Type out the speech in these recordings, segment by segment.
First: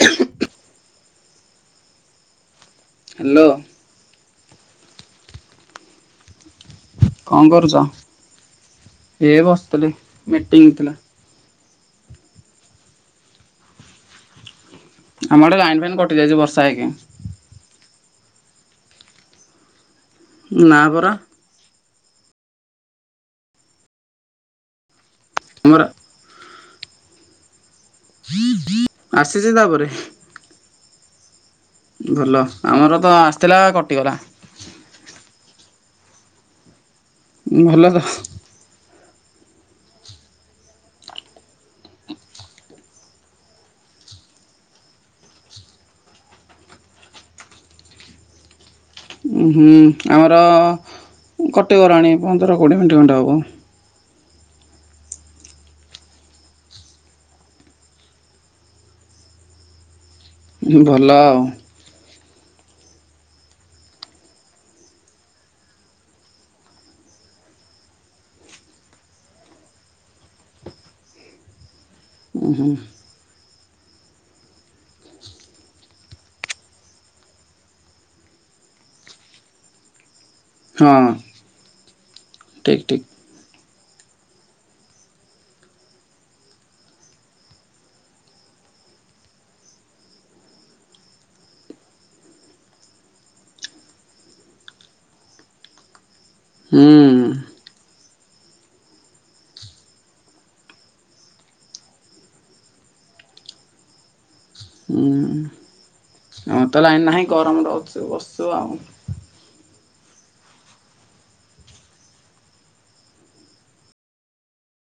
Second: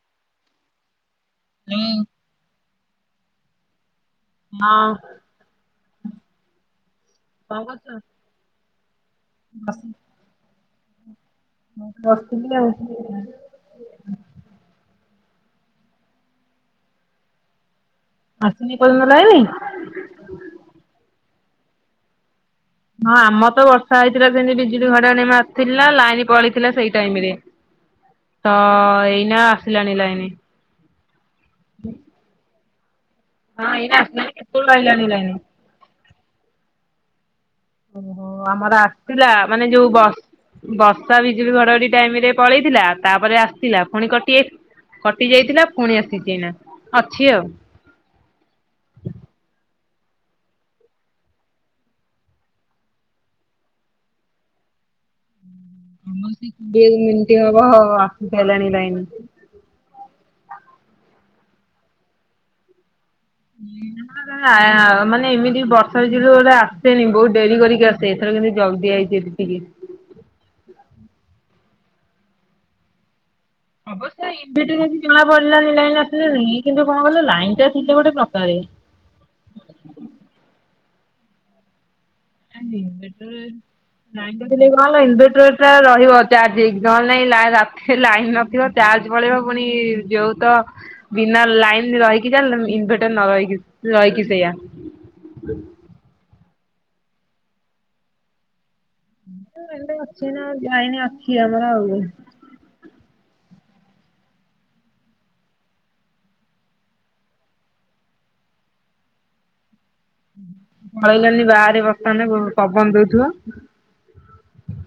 ହ ହଁ। ହ୍ୟାଲୋ। ହଁ। କଣ କରୁଛ ଏ ବସିଥିଲି ମିଟିଂ ଥିଲା। ମୁଁ ତ ବସିଥିଲି ଆଉ [unintelligible] ଆମର ଏଠେ ଲାଇନ୍ ଫାଇନ୍ କଟି ଯାଇଛି ବର୍ଷା ହେଇକି। ଆସିନି ଏପନ୍ତ ଲାଇନି? ନା ପରା। ହଁ ଆମ ତ ବର୍ଷା ହେଇଥିଲା ସେମିତି ବିଜୁଳି ଘଡଘଡି ଆମର ମାରୁଥିଲା ଲାଇନ୍ ପଳେଇଥି ଥିଲା ସେଇ ଟାଇମରେ, ତ ଏଇନା ଆସିଛି ତାପରେ ଆସିଲାଣି ଲାଇନ ଭଲ, ଆମର ତ ଆସିଥିଲା ହଁ ଏଇ କଟିଗଲା। ଆସିଲ ଲହିଲଣି ଲାଇନ ଭଲ ତ ଓହୋ, ଆମର ଆସିଥିଲା ମାନେ ଯୋଉ ବସ୍ ବର୍ଷା ବିଜୁଳି ଘଡଘଡି ଟାଇମରେ ପଳେଇଥିଲା, ତାପରେ ଆସିଥିଲା, ପୁଣି କଟି କଟି ଯାଇଥିଲା, ପୁଣି ଆସିଛି ନା ଅଛି ଆଉ ହୁଁ ଆମର କଟିଗଲାଣି ପନ୍ଦର କୋଡ଼ିଏ ମିନିଟ୍ ଖଣ୍ଡେ ହେବ। [inaudible] ମତି ହବ ହଉ ଆସ ହେଲାଣି ଲାଇନ। ଭଲ ଆଉ। ମାନେ ଏମିତି ବର୍ଷା ଯୁ ଗୋଟେ ଆସେନି, ବହୁତ ଡେରି କରିକି ଆସେ, ଏଥର ଜଲଦି ଆଇଛି ଟିକେ ହୁଁ ହୁଁ ଅବଶ୍ୟ ଏବେଠୁ ଯଦି ଜଣା ପଡିଲାନି ଲାଇନ ଆସିଲାନି କିନ୍ତୁ କଣ କହିଲ ଲାଇନ ଟା ଥିଲେ ଗୋଟେ ପ୍ରକାର। [inaudible] ହଁ ଆମ ଠିକ୍ ଠିକ୍ ଇନଭେଟରେ ଲାଇନ୍ କଟିଲେ କଣ ହେଲା ଇନଭେଟରଟା ରହିବ ଚାର୍ଜ ହେଇକି ନହେଲେ ନାଇ ରାତିରେ ଲାଇନ୍ ନଥିବ। ଚାର୍ଜ ପଳେଇବ ପୁଣି ଯୋଉ ତ ବିନା ଲାଇନରେ ରହିକି ଯାହା ଇନଭଟର ନ ରହିକି ରହିକି ସେୟା। ହୁଁ ସେମିତି ଅଛି ନା ଲାଇନ୍ ଆଖି ଆମର ଆଉ। ହୁଁ ଆମର ତ ଲାଇନ ନାହିଁ, ଗରମରେ ଅଛୁ ବସୁଛୁ ଆଉ। ପଳେଇଗଲିନି ବାହାରେ ବସିଥାନ୍ତେ ପବନ ଦଉଥିବ। [inaudible]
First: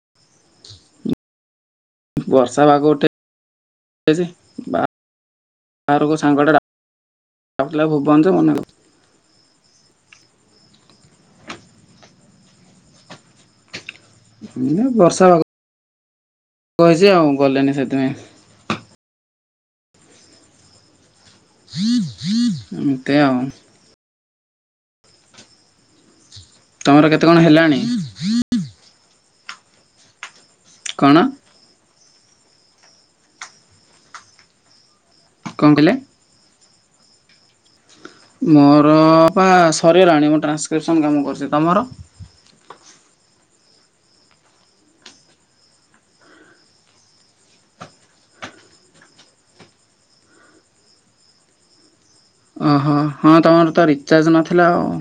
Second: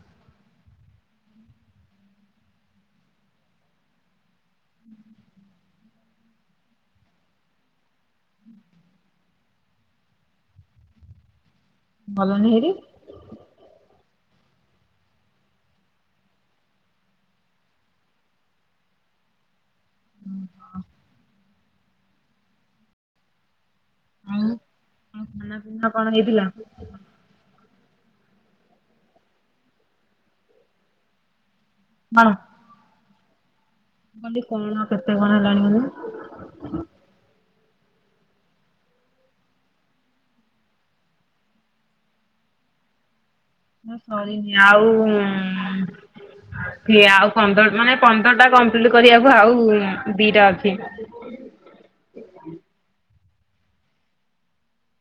ବର୍ଷା ବାଗ ଗୋଟେ ଯେ ବାହାରକୁ ସାଙ୍ଗଟେ ଡାକୁଥିଲା ଭୂବନ ଯେ ମନା କଲି। ଗଲ ନେହେରି। ବର୍ଷା ପାଗ। କହିଛି ଆଉ ଗଲେନି ସେଥିପାଇଁ। [inaudible] ଏମିତି ଆଉ ଆଉ ଆଉ ଖାନା ପିନା କଣ ହେଇଥିଲା? ତମର କେତେ କଣ ହେଲାଣି? କଣ? ହଣ [unintelligible] ମୁଁ କହିଲି କଣ କେତେ କଣ ହେଲାଣିି ମାନେ? ମୋର ପା ସରିଗଲାଣି, ମୁଁ ଟ୍ରାନ୍ସକ୍ରିପସନ୍ କାମ କରୁଛି? ତମର। ମୋର ସରିନି ଆଉ ସେ ଆଉ ପନ୍ଦର ମାନେ ପନ୍ଦର ଟା କମ୍ପ୍ଲିଟ କରିବାକୁ ଆଉ ଦିଟା ଅଛି। [inaudible] ଓହୋ, ହଁ ତମର ତ ରିଚାର୍ଜ ନଥିଲା ଆଉ।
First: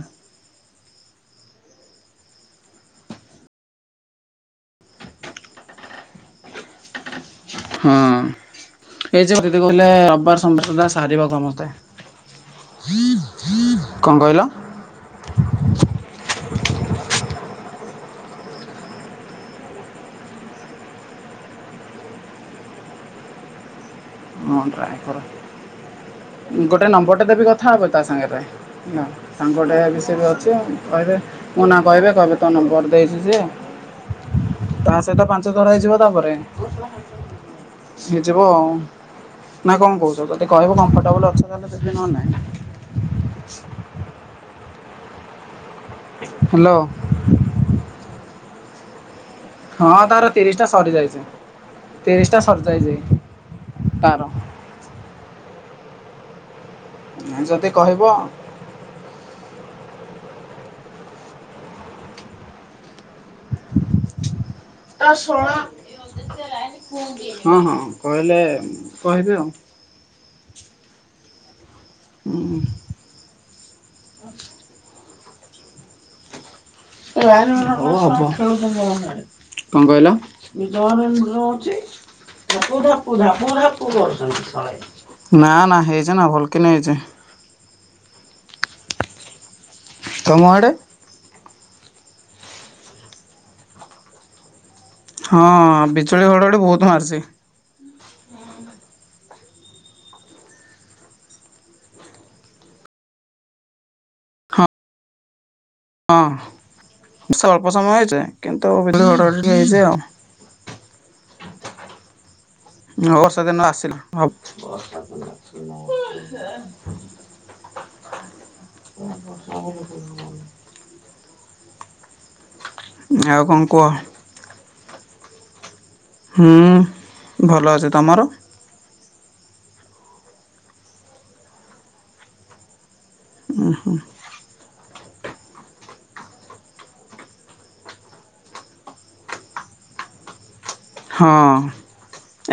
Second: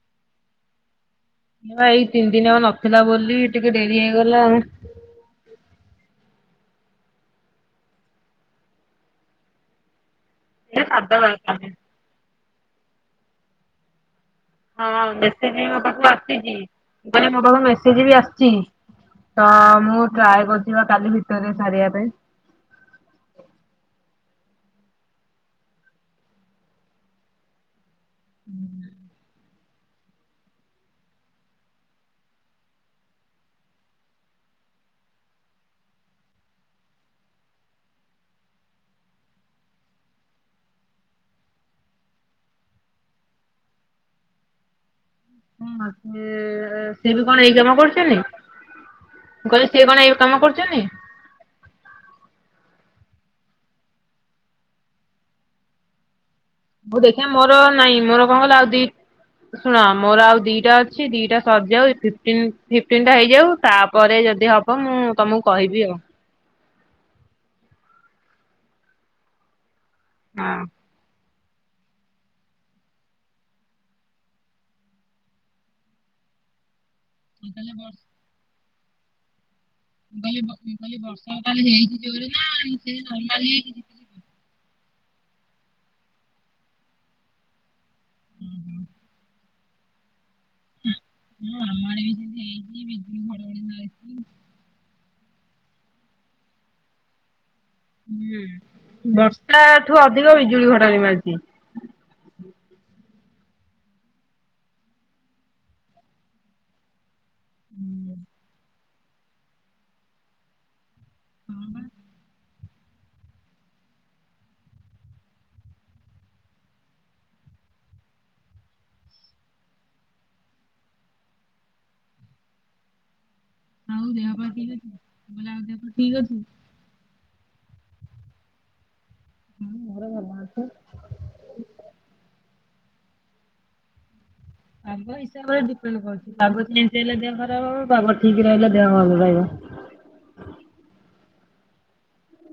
ଏଇ ତିନି ଦିନ ହବ ନଥିଲା ବୋଲି ଟିକେ ଡେରି ହେଇଗଲା ଆ। ହଁ ଏଇ ଯିବ ଦିଦି କୋହୁଥିଲେ ରବିବାର ସୋମବାର ଏ ସୁଦ୍ଧା ସାଧା ସାରିବ ଦରକାର ସମସ୍ତେ। କଣ କହିଲ? ହଁ ମେସେଜ ବି ମୋ ପାଖକୁ ଆସିଛି ମୁଁ କହିଲି ମୋ ପାଖ ମେସେଜ ବି ଆସିଛି। ତ ମୁଁ ଟ୍ରାଏ କରିୁଛି ପା, କାଲି ଭିତରେ ସାରିବା ପାଇଁ। [inaudible] ହଁ ଟ୍ରାଏ କର ଗୋଟେ ନମ୍ବର ଟେ ଦେବି କଥା ହବ ତା ସାଙ୍ଗେରେ ନା ସା ବଢିଆ ବିଷୟ ବି ଅଛି କହିବେ ମୋ ନା କହିବେ କହିବେ ତୋ ନମ୍ବର ଦେଇଛି ସିଏ। ତା ସହିତ ପାଞ୍ଚ ଥର ହେଇଯିବ, ତାପରେ ସିଏ ହେଇଯିବ ଆଉ। ନା କଣ କହୁଛ? ଯଦି କହିବ କମ୍ଫର୍ଟେବୁଲ ଅଛ ତାହେଲେ ଯିବି ନହେଲେ ନାହିଁ। [unintelligible] ସେ ହ୍ୟାଲୋ ସି ବି କଣ ଏଇ କାମ କରୁଛନ୍ତି? ମୁଁ କହିଲି ସିଏ ହଁ କଣ ଏଇ ତାର କାମ ତିରିଶ ଟା କରୁଛନ୍ତି? ସରିଯାଇଛି ତିରିଶ ଟା ସରିଯାଇଛି। ତାର ହଉ ଦେଖିବା ମୋର ଯଦି ନାଇଁ, କହିବ ମୋର କଣ ହେଲା ଆଉ ଦି ଶୁଣ ମୋର ଆଉ ଦିଟା ଅଛି ଦିଟା ସରିଯାଉ ଫିଫ୍ଟିନ୍ ଫିଫ୍ଟିନ। ହେଇଯାଉ, ତାପରେ ଯଦି ହବ ମୁଁ ତମକୁ କହିବି ଆଉ। ହଁ ହଁ କହିଲେ କହିବି ଆଉ। [unintelligible] ହୁଁ [unintelligible] କହିଲି ବର୍ଷ କଣ କହିଲ ମୁଁ କହିଲି ମୁଁ [unintelligible] କହିଲି ବିଜନ୍ଦ ବର୍ଷା ତାହେଲେ ରହୁଛି ହେଇଛି ଜୋରେ ନା ବୁ ବୁଢ ସେଇ ବୁଢା ନର୍ମାଲି ହେଇଛି? ପୁଅ କରଛନ୍ତିଳେ ନା ନା ହେଇଛ ନା ଭଲକେ ନେଇ ହେଇଛେ ତମ ଆଡେ ଆମାଳେ ବିଜ ନେଇକି ବିଜ ଗଡ଼ଡ଼ି ନକ [unintelligible] ହଁ, ବିଜୁଳି ଘଡଘଡି ବହୁତ ମାରିଛି। ହୁଁ ବର୍ଷା ଠୁ ଅଧିକ ବିଜୁଳି ଘଡଘଡି ମାରଛି। ହଁ ହଁ ଅଳ୍ପ ସମୟ ହେଛି କିନ୍ତୁ ନେଇଯ ଆଉ [unintelligible] ହ ବା [inaudible] ଅବର୍ଷ ଦିନ ଆସ ହ [unintelligible] [inaudible] ହଷ [unintelligible] ଆଉ କଣ କୁହ ହଉ ଦେହା ପା ଭ ଆଉ ଦେ [unintelligible] ହୁଁ ଭଲ ଅଛି, ତମର ହଁ ମର ଭମାଛ [unintelligible] ଓ ହୋ ପାଗ ହିସାବରେଡି କରୁ ପାଗ କେମତି ହେଲେ ଦେହ ଖରାପ ହବ ପାଗ ଠିକ ରହିଲେ ଦେହ ଭଲ ରହିବ [inaudible] ହଁ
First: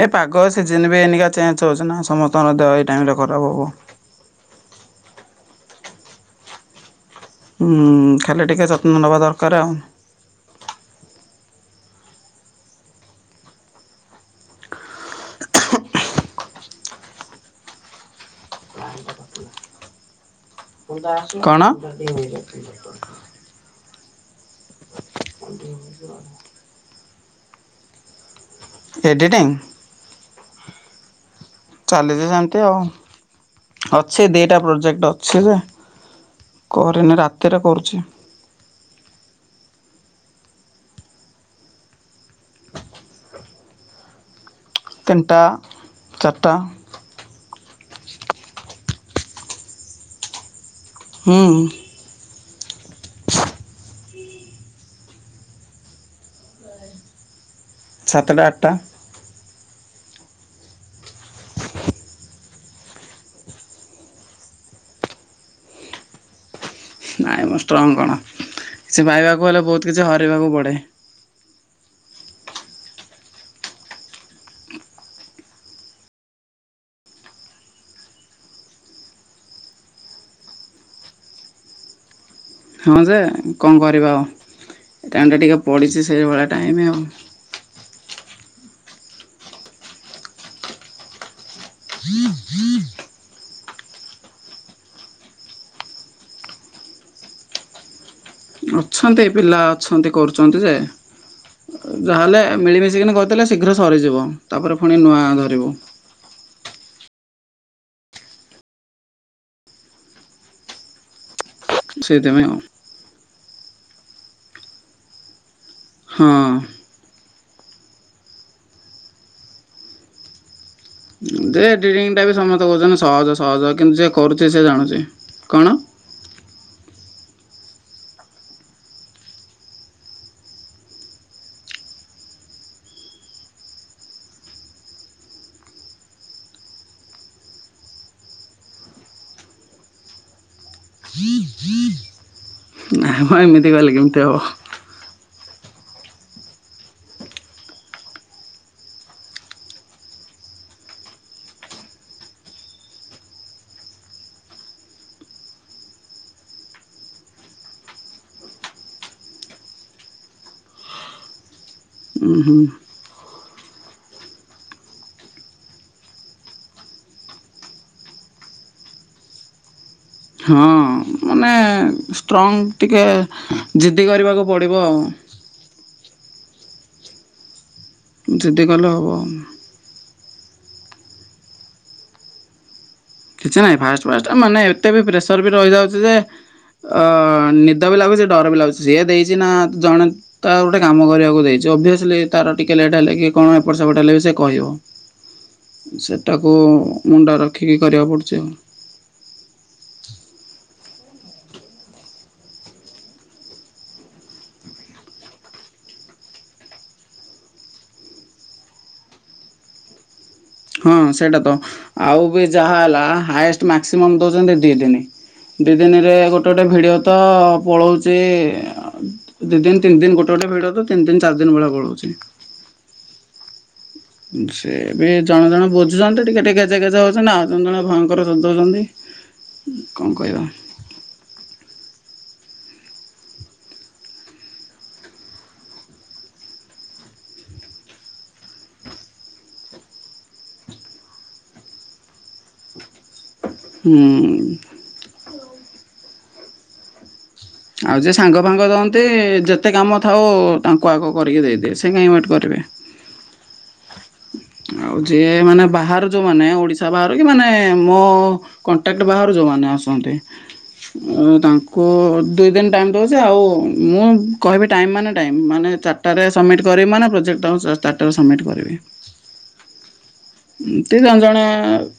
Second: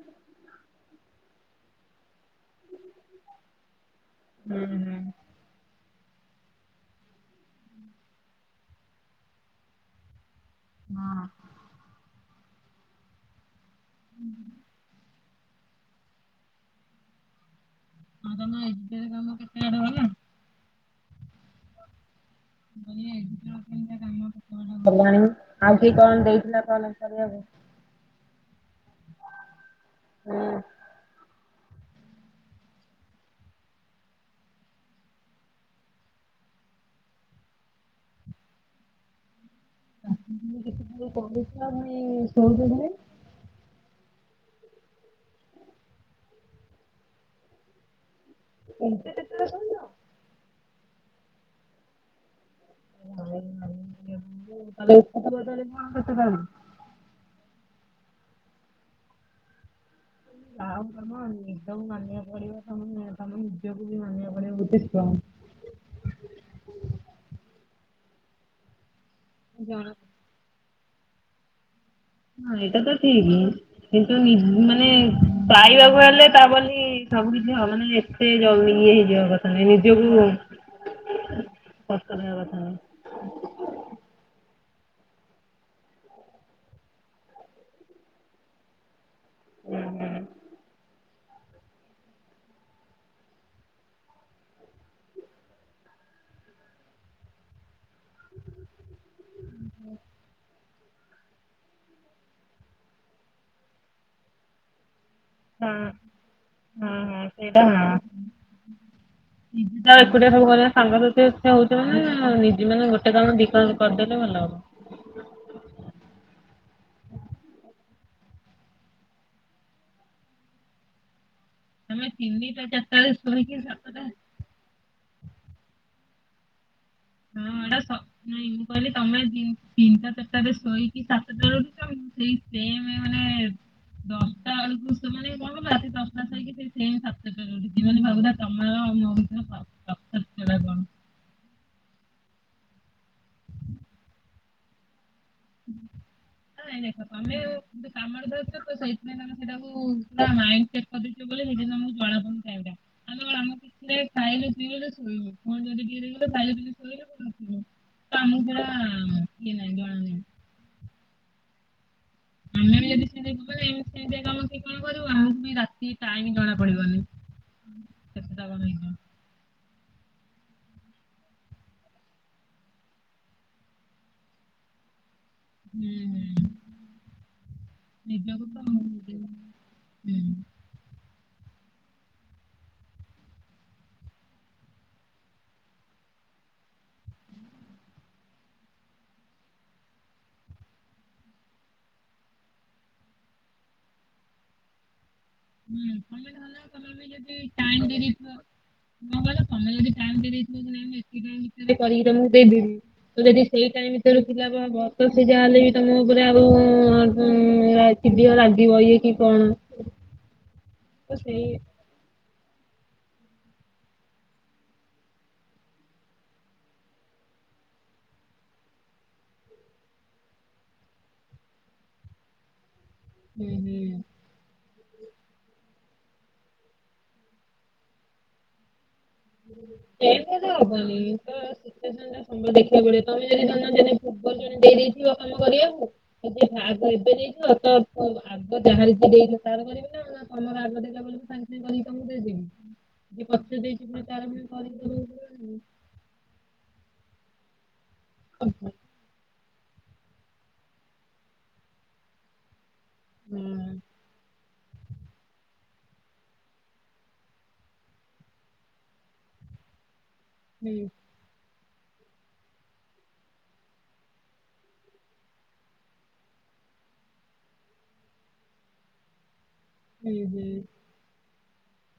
ଏ ପାଗ ସିଜନ ବି ଏ ଚେଞ୍ଜ ହଉଛି ନା ସମସ୍ତଙ୍କ ଦେହ ଏଇ ଟାଇ ରେ ଖରାପ ହବ ହୁଁ ହୁଁ। ଖାଲି ଟିକେ ଯତ୍ନ ନେବା ଦରକାର ଆଉ ହଁ ହୁଁ [inaudible] ହଁ ତମ ଏଇ କାମ କେତେ ଆଡେ ଗଲା କଣ? ନ [unintelligible] ଣ ଗଲାଣି ଆଉଠ କଣ ଦେଇଥିଲା, କଣ କରିବାକୁ ଏଡିଟିଂ ଚାଲିଛି ସେମିତି ଆଉ, ଅଛି ଦିଟା ପ୍ରୋଜେକ୍ଟ ଅଛି ଯେ କରିନି ରାତିରେ କରୁଛି। [inaudible] କ ସରେ [unintelligible] ତିନଟା ଚାରଟା ଏତି ହୁଁ [inaudible] ତାଲେ [inaudible] କଣ କେତେ ଦାମ୍? ସାତଟା ଆଠଟା। ଉଁ ହୋଉ ତମ ନିଦକୁ ମାନିବାକୁ ପଡ଼ିବ ତମେ ତମ ନିଜକୁ ବି ମାନିବାକୁ ପଡ଼ିବ ଗୋଟେ ଷ୍ଟ୍ରଙ୍ଗ। [inaudible] ନାଇଁ ମ ଷ୍ଟ୍ରଙ୍ଗ୍ କଣ? କିଛି ପାଇବାକୁ ହେଲେ ବୋହୁତ କିଛି ହରେଇବାକୁ ପଡ଼େ। ହଁ ଏଇଟା ତ ଠିକ କିନ୍ତୁ ନି ମାନେ ପାଇବାକୁ ହେଲେ ତା ବୋଲି ସବୁ କିଛି ହ ମାନେ ଏତେ ଜଲ୍ଦୀ ଇଏ ହେଇଯିବା କଥା ନୁହେଁ ନିଜକୁ କଷ୍ଟ ଦେବା କ ହଁ ଯେ କଣ କରିବା ଆଉ। ଏ ଟାଇମ୍ ଟା ଟିକେ ପଡ଼ିଚି ସେଇ ଭଳିଆ ଟାଇମ୍ ଆଉ। ଉଁ ହୁଁ। ହ ଅଛନ୍ତି ପିଲା ଅଛନ୍ତି କରୁଚନ୍ତି ଯେ। ଅ ଯାହା ହେଲେ ମିଳିମିଶିକିନି କରିଦେଲେ ଶୀଘ୍ର ସରିଯିବ ତାପରେ ଫୁଣି ନୂଆ ଧରିବୁ ହଁ ହୁଁ ହୁଁ। ଏଇଟା ହଁ ନିଜେ ତ ଏକୁଟିଆ ସବୁ କରିବ ସଙ୍ଗ ସାଥୀ ଯେ ହୋଉଚ ନାଁ ସେଇଥିପାଇଁ ଆଉ। ନିଜେ ମାନେ ଗୋଟେ ଦଣ ଦି ଫାଳ କରିଦେଲେ ଭଲ ହବ। ହଁ। ଉଁ ଯେ ତମେ ଏଡ଼ିଟିଙ୍ଗ୍ ଟା ବି ତିନିଟା ସମସ୍ତେ କହୁଚନ୍ତି ଚାରିଟାରେ ସହଜ ଶୋଇକି ସହଜ କିନ୍ତୁ ସାତଟା ଯିଏ କରୁଚି ସିଏ ଜାଣୁଚି। କଣ? ହଁ ଏଟା ସ ନାଇଁ ମୁଁ କହିଲି ତମେ ଦି ତିନିଟା ଚାରିଟାରେ ଶୋଇକି ସାତଟାରେ ଉଠୁଚ। ସେଇ ସେମ୍ ମାନେ ଦଶଟା ଅଳକୁ ଶୋ ମାନେ କଁ କହିଲ ଦଶଟା ସାରିକି ସେ ସେମ୍ ସାତଟାରେ ଉଠୁଚି ମାନେ ଭାବୁଥା ତମର ଓ ମୋ ଭିତରେ ପ ତଫାତଟା କଣ। ହୁଁ ହୁଁ ନାଇଁ ମ ଏମିତି କହିଲେ କେମିତି ହବ? ହୁଁ। ନାଇଁ ଦେଖ ତମେ ଦେ କାମଟେ ଧରିଚ ତ ସେଇଥିପାଇଁ ତମେ ସେଟାକୁ ପୁରା ମାଇଣ୍ଡ୍ ସେଟ୍ କରିଦେଇଚ ବୋ ଓଲି ନିଜେ ତମୁକୁ ଜଣା ପଡୁନି ଟାଇମ୍ ଟା ଆମେ କଣ ଆମ ଖୁସିରେ ଖାଇଲୁ ପିଇଲୁ ଶୋଇବୁ ଫୋନ୍ ଯଦି ଟିକେ ଦେଖିଲୁ ଶାଢ଼ୀ ପିନ୍ଧିକି ଶୋଇଲୁ [inaudible] ତ ଆମୁକୁ ପୁରା ଇଏ ନାହିଁ ଜଣା ନାହିଁ। ଉଁ ହୁଁ। ଆମେ ବି ଯଦି ସେଇଠି ବ ମାନେ ଏମିତି ସେମିତିଆ କାମ କିଏ କଣ କରିବ ଆମକୁ ବି ରାତି ଟାଇମ୍ ଜଣା ପଡ଼ିବନି। କେତଟା କଣି ହେଇଚି। ହଁ ମାନେ ଷ୍ଟ୍ରଙ୍ଗ ଟିକେ ଜିଦ୍ଦି କରିବାକୁ ପଡ଼ିବ ଆଉ। ହୁଁ ହୁଁ ନିଜକୁ ତ ଜିଦ୍ଦି କଲେ [unintelligible] ହବ। ହୁଁ। କିଛି ନାହିଁ ଫାଷ୍ଟ୍ ଫାଷ୍ଟ୍ ମାନେ ଏତେ ବି ପ୍ରେସର୍ ବି ରହିଯାଉଚି ଯେ ଅ ନିଦ ବି ଲାଗୁଚି ଡର ବି ଲାଗୁଚି ସିଏ ଦେଇଚି ନାଁ ଜଣେ ତାର ଗୋଟେ କାମ କରିବାକୁ ଦେଇଚି। ଯେ ଅଭିଅସ୍ଲି ତାର ଟିକିଏ ଲେଟ୍ ହେଲେ କି କଣ ଏପଟ ସେପଟେ ହେଲେ ବି ସିଏ କହିବ। ହୁଁ ତମେ ସେଟାକୁ ନହେଲେ ଆଉ ତମର ବି ମୁଣ୍ଡ ଯଦି ରଖିକି ଟାଇମ୍ ଦେଇ କରିବାକୁ ଦେଇଥିବ ପଡୁଛି ଆଉ। କଁ କହିଲ ତମେ ଯଦି ଟାଇମ୍ ଦେଇ ଦେଇଥିବ କି ନାଇଁ ମୁଁ ଏ କି ଟାଇମ୍ ଭିତରେ କରିକି ତମୁକୁ ଦେଇ ଦେବି। ତ ଯେଦି ସେଇ ଟାଇମ ଭିତରୁ ଖିଲାପ ହବ ତ ସିଏ ଯାହା ହେଲେ ବି ତମ ଉପରେ ଆଉ ଉଁ ଏ କି ଦିଅ ରାଗିବ ଇଏ କି କଣ। ହଁ ସେଇଟା ତ ଆଉ ବି ଯାହା ହେଲା ହାଏଷ୍ଟ୍ ମାକ୍ସିମମ୍ ଦୋଉଚନ୍ତି ଦି ଦିନି। ଦି ଦିନିରେ ଗୋଟେ ଗୋଟେ ଭିଡ଼ିଓ ତ ପଳଉଚି ଦି ଦିନ ତିନି ଦିନ ଗୋଟେ ଲେ ଭିଡ଼ୁଅ ତ ତିନ ଦିନ୍ ଚାର୍ ଦିନ୍ ଭଳିଆ ପଳଉଚି। ହୁଁ ହୁଁ। ସିଏ ବି ଜଣେ ଜଣେ ବୁଝୁଚନ୍ତି ଟିକେ ଟିକେ ଗେଜେ ଗେଜେ ହଉଚନ୍ତି ଆଉ ଜଣେ ଜଣେ ଭୟଙ୍କର ସଦଉଚନ୍ତି। ଏନ୍ତି ହେଲେ ହବନି ତ ସିଚୁଏସନ୍ ଟା ସବୁ ଦେଖିଆ ପଡ଼ିବ ତମେ ଯଦି ଧନ ଯେନେ ଭୁବନ ଜଣେ ଦେଇ ଦେଇଥିବ କାମ କରିଆକୁ ଯଦି ଆଗ ଏବେ ଦେଇଥିବ ତ ତ ଆଗ ଯାହାର ଯିଏ ଦେଇଚ ତାର କରିବ ନାଁ ତମର ଆଗ ଦେଲ ବୋ ସାଙ୍ଗେ ସାଙ୍ଗେ କରିକି ତମକୁ ଦେଇଦବି ଯିଏ ପଛରେ ଦେଇଛି ହୁଁ। ପୁଣି ତାର ବି କରିକି ଦବାକୁ ପଡିବ ନା ନାଇ। ଆଉ ଯିଏ ସାଙ୍ଗ ଫାଙ୍ଗ ନାଇଁ। ଦଅନ୍ତି ଯେ ତେକେତେ କାମ ଥାଉ ତାଙ୍କୁ ଆଗ କରିକି ଦେଇଦିଏ ସେ କାହିଁ ୱେଟ୍ କରିବେ। ହୁଁ। ଆଉ ଯିଏ ମାନେ ବାହାରୁ ଯୋଉ ମାନ ଓଡିଶା ବାହାରୁ କି ମାନେ ମୋ କଣ୍ଟାକ୍ଟ ବାହାରୁ ଯୋଉ ମାନେ ଆସନ୍ତି ହଁ ହୁଁ। ମୁଁ ତାଙ୍କୁ ଦୁଇ ଦିନ ଟାଇମ୍ ଦଉଛି ଆଉ ମୁଁ କହିବି ଟାଇମ୍ ମାନେ ଟାଇମ୍ ମାନେ ଚାରିଟାରେ ସବମିଟ୍ କରିବି ମାନେ ପ୍ରୋଜେକ୍ଟ ତାଙ୍କୁ ଚାରିଟା ଟାଟା ରେ ସବମିଟ୍ କରିବି। [inaudible] ହୁଁ ହୁଁ ଏମିତି ଜଣେ ଜଣେ।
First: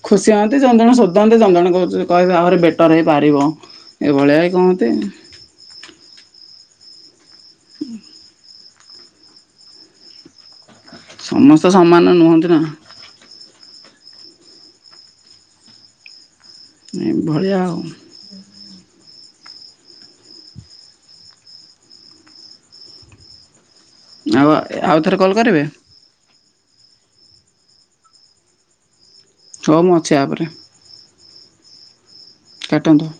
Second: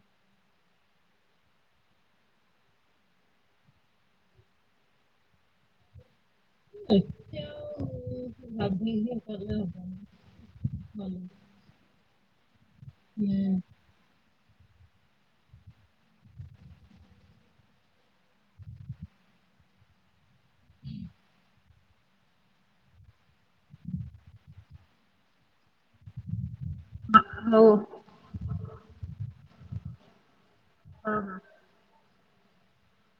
ଖୁସି ହନ୍ତି ଜଣେ ଜଣେ ଶୋଧାନ୍ତି ଜଣେ ଜଣେ କହିବେ ତୁ କହିବେ ଆହୁରି ବେଟର ହେଇପାରିବ ଏଇଭଳିଆ କୁହନ୍ତି। ଏଇ। ଉଁ। ଲଭଲି ଦିଦି କରିବା କଥା ନୁହ। ସମସ୍ତେ ସମାନ ନୁହନ୍ତି ନା। ଇଏ। ଏଭଳିଆ ଆଉ। ଆଉ ଆଉ ଥରେ କଲ୍ କରିବେ। ହଉ। ହଉ ମୁଁ ଅଛି ଆପରେ। ହଁ ହଁ। କାଟନ୍ତୁ।